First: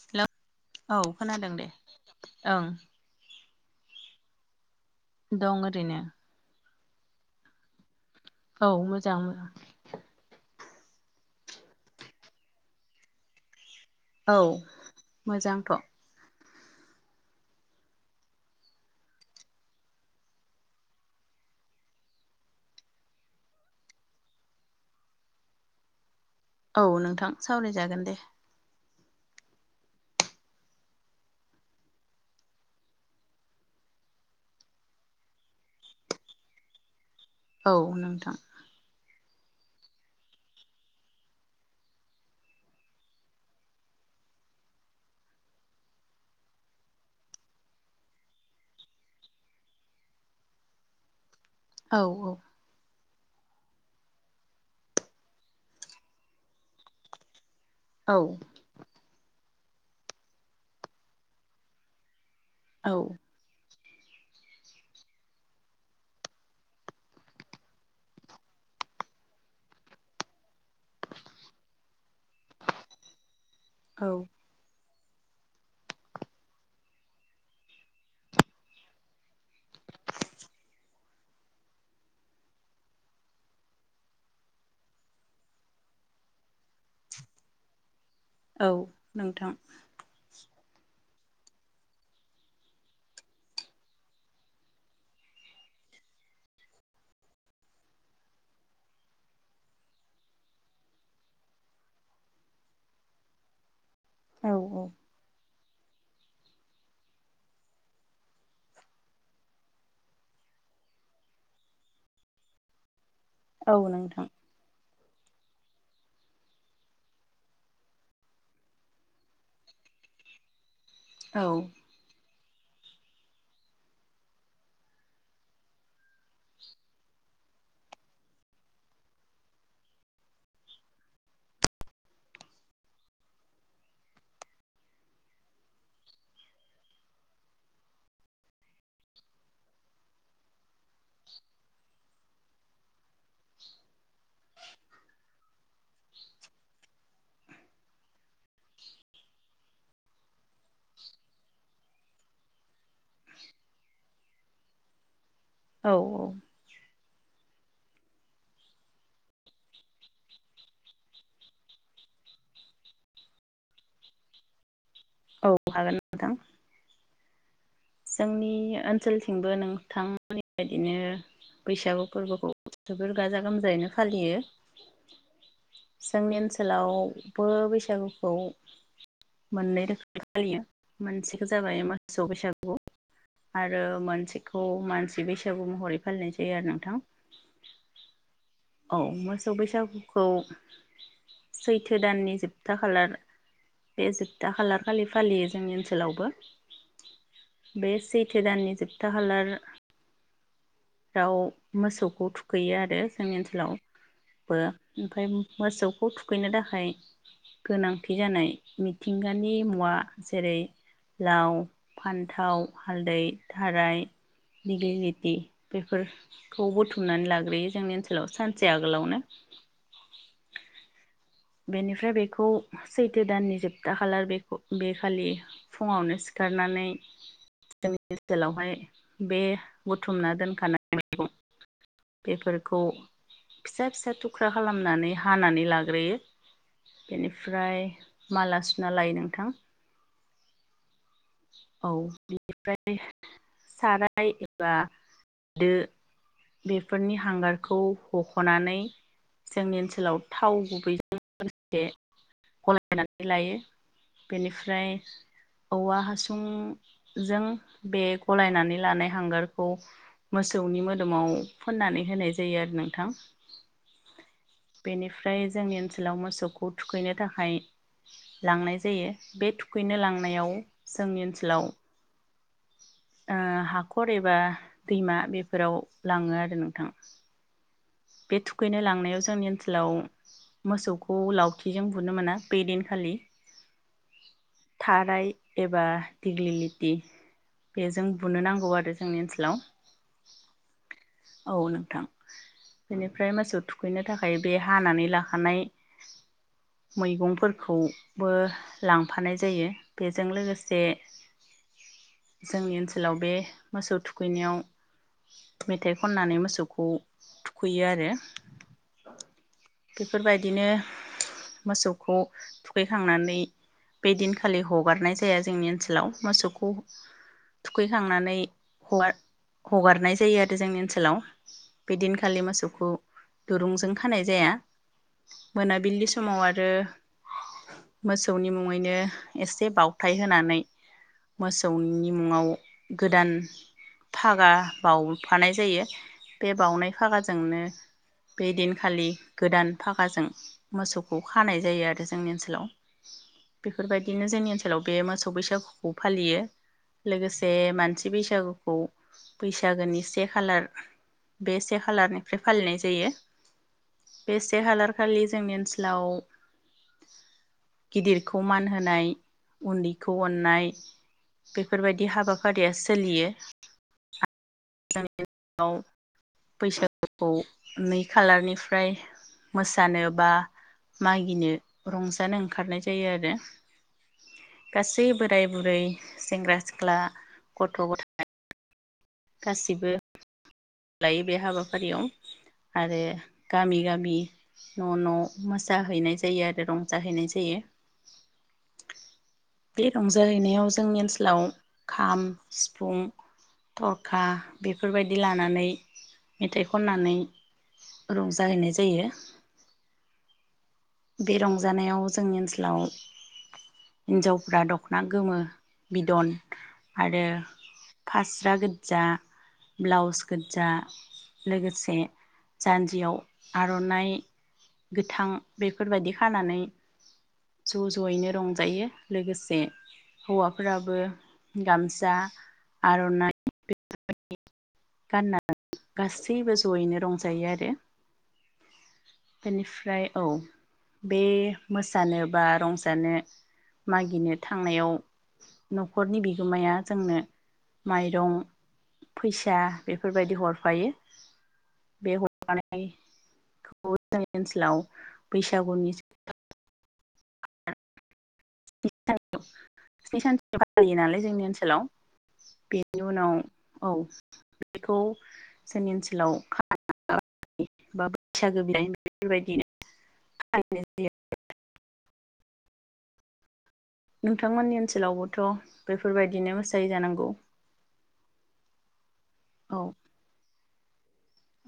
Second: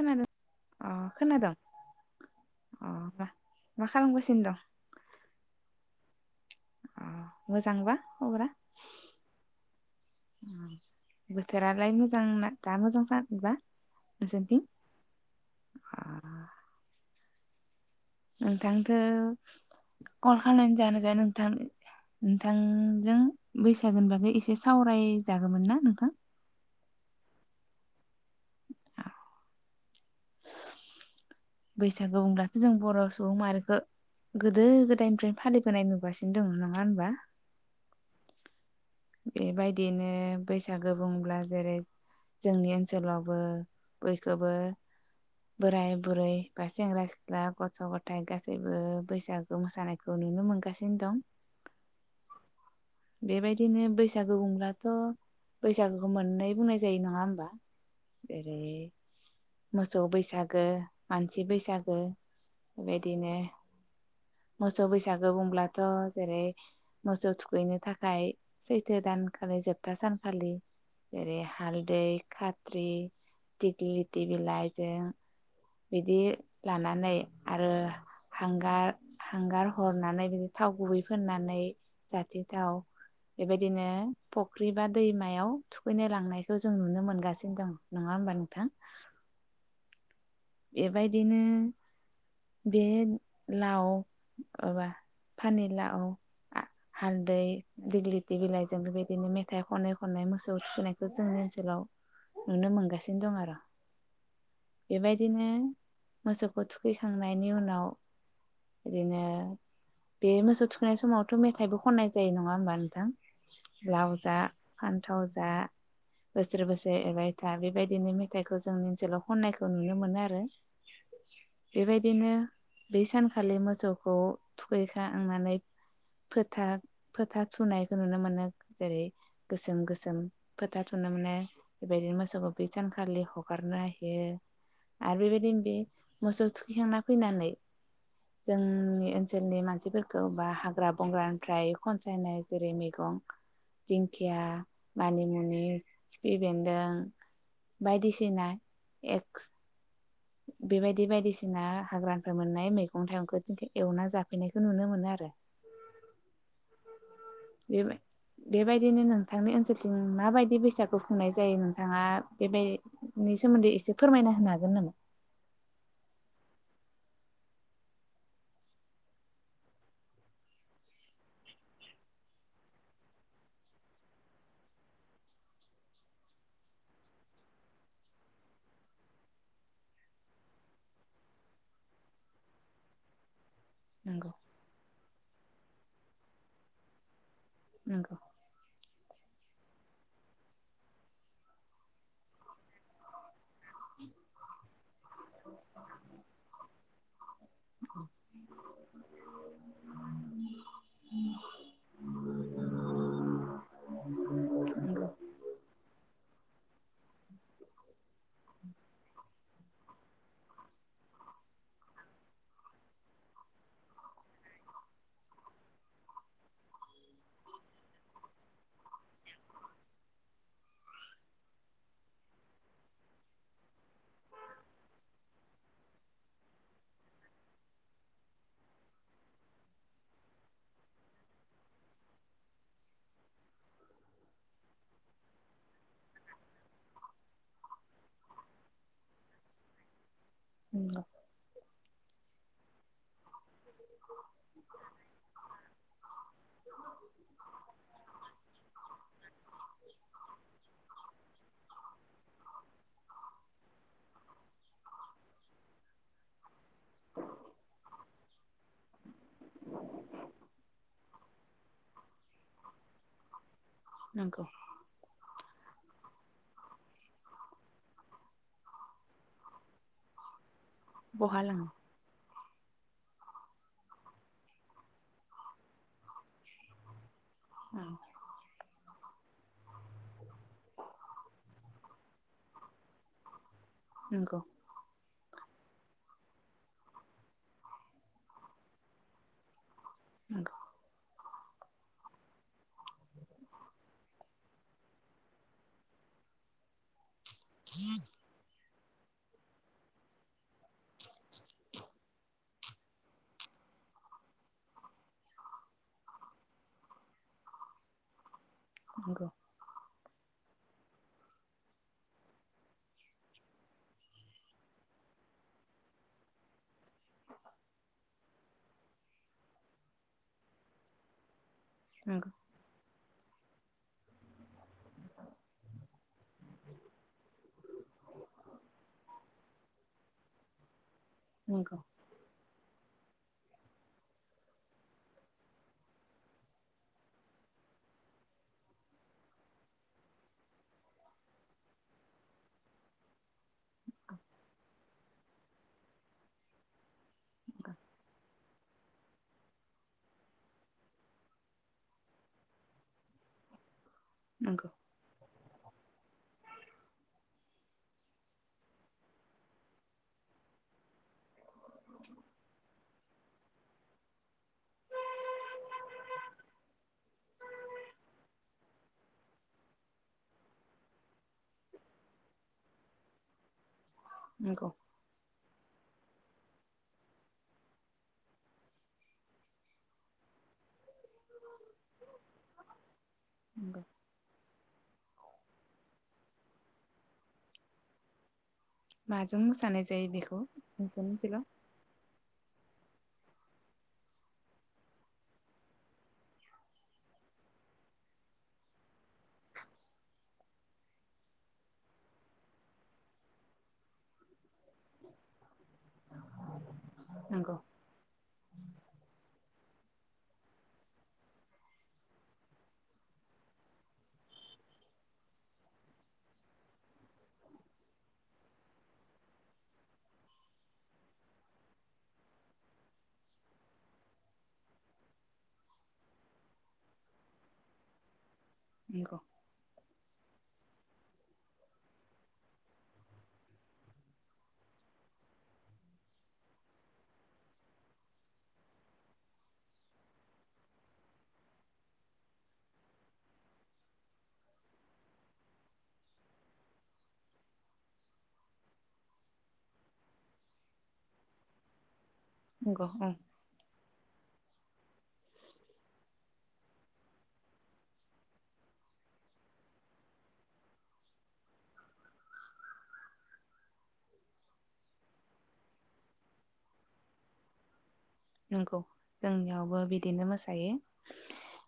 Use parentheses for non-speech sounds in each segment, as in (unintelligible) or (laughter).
हेल औ खोनादों दे ओं। अ मा मा खालामगासिनो दं? दं ओरैनो। ओम मोजांबा खबरा औ मोजां। अ बोथोरालाय मोजांना दा मोजां जादों ना औ मोजांथ' अ नोंथांखौ कल खालामनानै जानो जाया नोंथां नोंथांजों बैसागोनि बागै एसे सावरायजागौमोन ना नोंथां? औ नोंथां सावरायजागोन दे बैसागु बुंब्लाथ' जों बर' सुबुं माहारिखौ गोदो गोदायनिफ्रायनो फालिबोनाय नुगासिनो दङ नङा होनबा औ नोंथां बेबायदिनो बैसागो बुंब्ला जेरै जोंनि ओनसोलावबो बयखोबो बोराय बुरै बा सेंग्रा सिख्ला गथ गथाइ गासैबो बैसागो मोसानायखौ नुनो मोनगासिनो दं। औ औ बेबायदि बिदिनो बैसागु बुंब्लाथ बैसागुखौ मोननै बुंनाय जायो नङा होमबा औ जेरै मोसौ बैसागो मानसि बैसागो औ बेबायदिनो मोसौ बैसागो बुंब्लाथ जेरै मोसौ थुखैनो थाखाय सैथो दानखालि जोबथा सानखालि ओरै हालदै खात्रि दिगलि औ टि बिलाइ जें बिदि लानानै आरो हांगार हांगार हरनानै बिदि थाव गुबै फोननानै जाथि थाव बेबायदिनो फख्रि बा दैमायाव थुखैनो लांनायखौ जों नुनो मोनगासिनो दङ। औ नोंथां बेबायदिनो बे लाव माबा फानेलााव हालदै दिग्लिथि बिलाइजों बेबायदिनो मेथाइ खनै खनै मोसौ थुखैनायखौ जोंनि ओनसोलाव नुनो मोनगासिनो दं आरो। औ औ बेबायदि मोसौखौ थुखैखांनायनि उनाव बिदिनो बे मोसौ थुखैनाय समावथ मेथाइबो खननाय जायो नङा होमबा नोंथां? औ लाव नोंथां जा फान्थाव जा बोसोर बोसोर एरबाय था बेबायदिनो मेथाइखौ जोंनि ओनसोलाव खननायखौ नुयो नुनो मोनो आरो औ बेबायदिनो बै सानखालि मोसौखौ थुखैखांनानै फोथा फोथा थुनायखौ नुनो मोनो जेरै गोसोम गोसोम फोथा थुनो मोनो बेबायदिनो मोसौखौ बै सानखालि हगारना होयो। आरो बेबायदिनो बे मोसौ थुखैखांना फैनानै जोंनि ओनसोलनि मानसिफोरखौ बा हाग्रा बंग्रानिफ्राय खनसायनाय जेरै मैगं दिंखिया मानिमुनि खिफि बेन्दों बायदिसिना (inaudible) बेबायदि बायदिसिना हाग्रानिफ्राय मोननाय मैगं थाइगंखौ जोंखो एवना जाफैनायखौ नुनो मोनो आरो औ औ बे बेबाय बे बायदि नि नोंथांनि ओनसोलथिं माबायदि बैसागु खुंनाय जायो नोंथाङा बेबायनि सोमोन्दै एसे फोरमायना होनो हागोन नामा? औ हागोन नोंथां जोंनि ओनसोलथिंबो नोंथांमोननि बायदिनो बैसागु फोरबोखौ जोबोर गाजा गोमजायैनो फालियो जोंनि ओनसोलावबो बैसागुखौ मोननै रोखोमै फालियो मोनसेखौ जाबाय मोासौ बैसागु (unintelligible) आरो नंगौ मोनसेखौ मानसि बैसागु महरै फालिनाय जायो आरो नोंथां नंगौ औ मोसौ बैसागुखौ सैथो दाननि जोबथा खालार बे जोबथा खालार फालि फालियो जोंनि ओनसोलावबो बे सैथो दाननि जोबथा खालार राव मोसौखौ थुखैयो आरो जोंनि ओनसोलाव बो ओमफाय मोसौखौ थुखैनो थाखाय गोनांथि जानाय मिथिंगानि मुवा जेरै लाव फान्थाव हालदै थाराय दिग्लिलिटि बेफोरखौ बुथुमनानै लाग्रोयो जोंनि ओनसोलाव सानसे आगोलावनो। बेनिफ्राय बेखौ सैथो दाननि जोबथा खालार बेखौ बे खालि फुङावनो सिखारनानै जोंनि ओनसोलावहाय बे बुथुमना दोनखानाय मैगं बेफोरखौ फिसा फिसा थुख्रा खालामनानै हानानै लाग्रोयो बेनिफ्राय माला सुना लायो नोंथां। (unintelligible) औ बिनिफ्राय साराय एबा दो बेफोरनि हांगारखौ हख'नानै जोंनि ओनसोलाव थाव गुबैजों लोगोसे गलायनानै लायो बेनिफ्राय औवा हा उम जों बे गलायनानै लानाय हांगार खौ मोसौनि मोदोमाव फोन्नानै होनाय जायो आरो नोंथां। नंगौ बेनिफ्राय जोंनि ओन सोलाव मोसौखौ थुखैनो थाखाय लांनाय जायो बे थुखैनो लांनायाव जोंनि बहा लाङो ओनसोलाव ओ हाखर एबा दैमा बेफोराव लाङो आरो नोंथां। उम। बे थुखैनो लांनायाव जोंनि ओनसोलाव मोसौखौ लावथिजों बुनो मोना बै दिनखालि। नोंगौ। खाराय एबा दिग्लिलिटि बेजों बुनो नांगौ आरो जोंनि ओनसोलाव। नोंगौ। औ नोंथां। बेनिफ्राय मोसौ थुखैनो थाखाय बे हानानै लाखानाय मैगं फोरखौबो लांफानाय जायो बेजों लोगोसे जोंनि ओनसोलाव बे मोसौ थुखैनायाव मेथाइ खन्नानै मोसौखौ थुख खैयो आरो। नोंगौ। बेफोरबायदिनो मोसौखौ थुखैखांनानै बै दिनखालि हगारनाय जाया जोंनि ओनसोलाव मोसौखौ थुखैखांनानै हआर हगारनाय जायो आरो जोंनि ओनसोलाव। बिदिनख नंगौ खालि मोसौखौ दुरुंजों खानाय जाया मोनाबिलि समाव आरो मोसौनि मुङैनो एसे बावथाय होनानै नंगौ मोसौनि मुङाव गोदान फागा बावफानाय जायो बे बावनाय फागाजोंनो बे दिनखालि गोदान फागाजों मोसौखौ खानाय जायो आरो जोंनि ओनसोलाव बेफोरबायदिनो जोंनि ओनसोलाव बे मोसौ बैसागुखौ फालियो लोगोसे मानसि बैसागुखौ बैसागोनि से खालार बे से से खालारनिफ्राय फालिनाय जायो। बे से नंगौ खालारखालि जोंनि ओनसोलाव गिदिरखौ मान होनाय उन्दैखौ अननाय बेफोरबायदि हाबाफारिया सोलियो जोंनिआव बैसागुखौ नै खालारनिफ्राय मोसानो बा मागिनो रंजानो ओंखारनाय जायो आरो। नंगौ गासै बोराय बुरै सेंग्रा सिख्ला गथ' गथाय गासिबो लायो बे हाबाफारियाव आरो गामि नंगौ गामि न' न' मोसाहैनाय जायो आरो रंजाहैनाय जायो। माजों मोसानाय बे जायो बेखौ रंजाहैनायाव जोंनि नोंसोरनि ओनसोलाव खाम सिफुं थरखा बेफोरबायदि लानो मेथाइ खननानै रंजाहैनाय जायो। बे रंजानायाव जोंनि ओनसोलाव हिनजावफ्रा दख'ना गोमो बिदन आरो नंगौ फास्रा गोजा ब्लाउस गोजा लोगोसे जान्जियाव आर'नाइ गोथां बेफोरबायदि खानानै ज' ज'यैनो रंजायो लोगोसे हौवाफोराबो गामसा आर'नाइ बेफोरबायदि गाननानै गासैबो जयैनो रंजायो आरो नंगौ बेनिफ्राय औ बे मोसानो बा रंजानो मागिनो थांनायाव न'खरनि बिगोमाया जोंनो माइरं फैसा बेफोरबायदि हरफायो बे हरनाय ब जोंनि ओनसोलाव बैसागुनि सानथि फालियो नालाय जोंनि ओनसोलाव नंगौ बेनि ओं उनाव औ। बेखौ जोंनि ओनसोलाव खाबा बैसागो बि बेफोरबायदिनो खननाय जायो। नोंथांमोननि ओनसोलावबोथ' बेफोरबायदिनो मोसायै जानांगौ। नोंंगौ औ जोंनियावबो बिदिनो मोसायो।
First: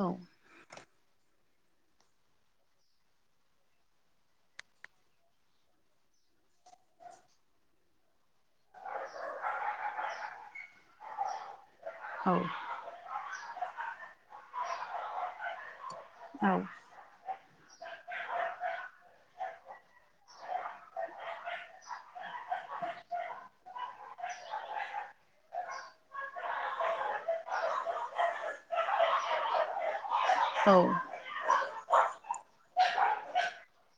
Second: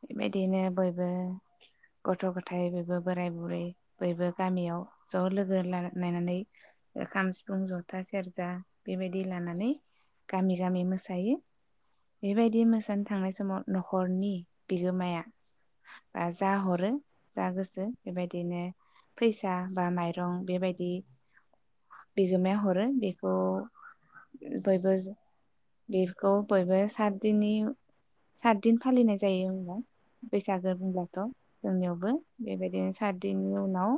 औ बेबायदिनो बयबो गथ' गथाय बयबो बोराय बुरै बयबो गामियाव ज' लोगो नायनानै खाम सिफुं जथा सेरजा बेबायदि लानानै गामि गामि मोसायो। औ बेबायदि मोसानो थांनाय समाव न'खरनि बिगोमाया जा औ हरो जा गोसो बेबायदिनो फैसा बा माइरं बेबायदि बिगोमाया हरो बेखौ बयबो बे खौ बयबो सात दिननि सातदिन फालिनाय जायो। बैसागो औ होनब्लाथ' जोंनियावबो बेबायदिनो साथदिननि उनाव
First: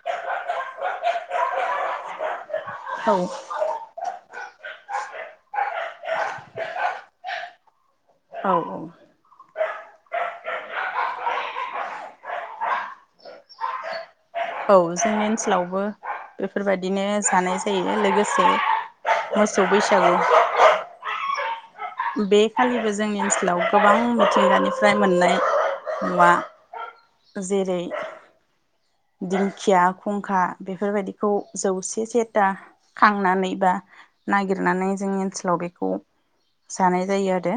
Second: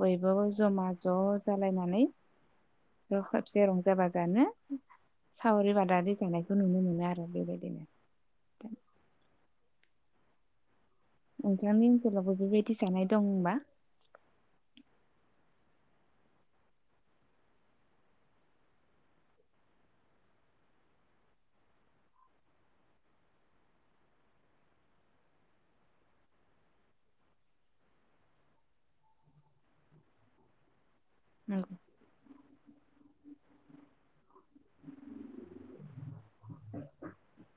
बयबो जमा ज' जालायनानै औ खेबसे रंजा बाजानो सावरि बादारि जानाय खौ नुनो मोनो आरो बेबायदिनो औ औ। नोंथांनि ओनसोलावबो बेबायदि जानाय दंबा औ जोंनि ओनसोलावबो बेफोरबायदिनो जानाय जायो लोगोसे मोसौ बैसागु बे खालिबो जोंनि ओनसोलाव गोबां मिथिंगानिफ्राय मोननाय मुवा जेरै दिंखिया खुंखा बेफोरबायदि खौ नंगौ जौसे जेद दा खांनानै बा नागिरनानै जोंनि ओनसोलाव बेखौ जानाय जायो आरो।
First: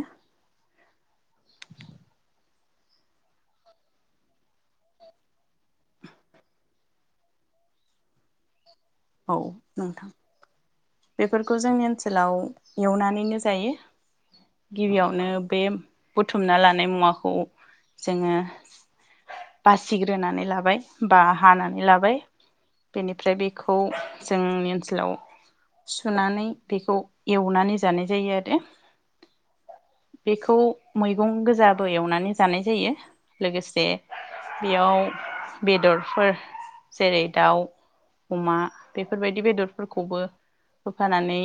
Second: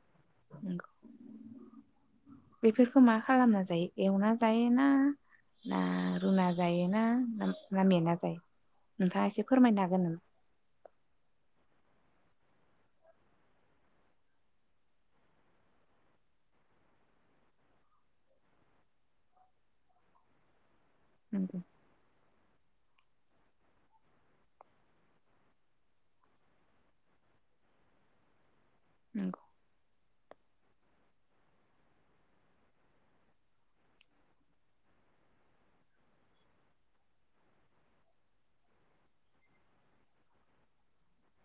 नंगौ बेफोरखौ मा खालामना जायो? एवना जायोना ना? रुना जायोना? ना मेना जायो? नोंथाङा औ एसे फोरमायनो हागोन नोंथां नामा बेफोरखौ जोंनि ओनस सोलाव एवनानैनो जायो। गिबियावनो बे बुथुमना लानाय मुवाखौ जोंङो बासिग्रोनानै लाबाय। बा नंगौ हानानै लाबाय। बेनिफ्राय बे खौ जोंनि ओनसोलाव सुनानै बेखौ एवनानै जानाय जायो आरो। नंगौ। बेखौ मैगं गोजाबो एवनानै जानाय जायो। लोगोसे बेयाव बेदरफोर जेरै दाउ, अमा बेफोरबायदि बेदरफोरखौबो होफानानै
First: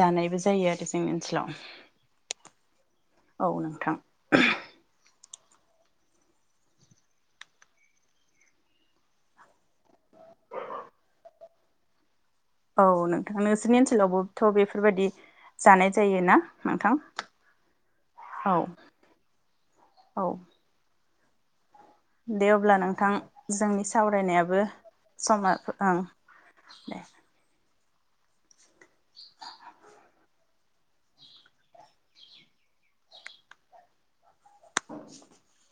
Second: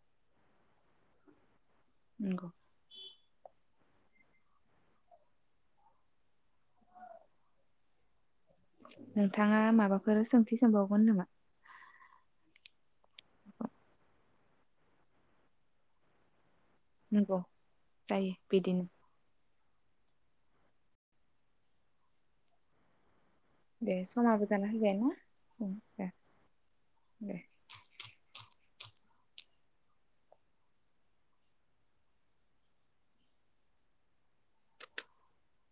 जानायबो जायो आरो जोंनि ओनसोलाव। नंगौ। औ नोंथां। नोंथाङा माबाफोर सोंथि सोंबावगोन नामा? औ नोंथां नोंसोरनि ओनसोलावबोथ' बेफोरबायदि जानाय जायोना? नंगौ जायो बिदिनो। औ। दे अब्ला नोंथां। जोंनि दे समाबो सावरायनायाबो जाना फैबाय ना समा ओं दे (unintelligible)